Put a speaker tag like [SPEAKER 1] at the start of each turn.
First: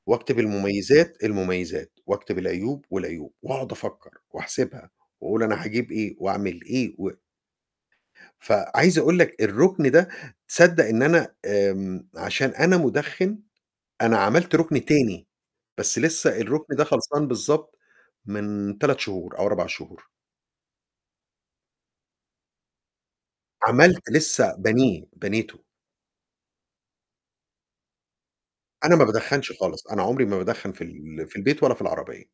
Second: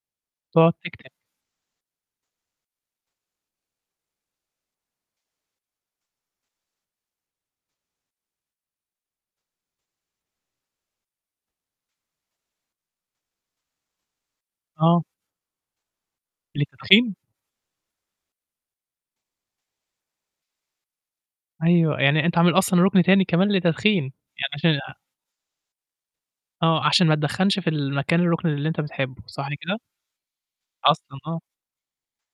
[SPEAKER 1] واكتب
[SPEAKER 2] تقعد تكتب.
[SPEAKER 1] المُميّزات، المُميّزات، واكتب العيوب، والعيوب، وأقعد أفكّر وأحسبها وأقول أنا هاجيب إيه وأعمل إيه و فعايز أقول لك الرُكن ده تصدّق إن أنا آمم، عشان أنا مُدخِّن أنا عملت رُكن
[SPEAKER 2] آه.
[SPEAKER 1] تاني، بس لسّه الرُكن ده
[SPEAKER 2] للتدخين؟
[SPEAKER 1] خلصان بالضبط من 3 شهور أو 4 شهور.
[SPEAKER 2] أيوه، يعني أنت عامل أصلًا رُكن تاني كمان لتتدخين
[SPEAKER 1] عملت
[SPEAKER 2] يعني
[SPEAKER 1] لسّه
[SPEAKER 2] عشان
[SPEAKER 1] بنيه، بنيته.
[SPEAKER 2] آه، عشان ما تدخَّنش في المكان الرُكن اللي أنت
[SPEAKER 1] أنا ما
[SPEAKER 2] بتحبه، صح
[SPEAKER 1] بادخَّنش
[SPEAKER 2] كده؟
[SPEAKER 1] خالص، أنا عمري ما بادخَّن في
[SPEAKER 2] أصلًا،
[SPEAKER 1] ال في
[SPEAKER 2] آه.
[SPEAKER 1] البيت ولا في العربية.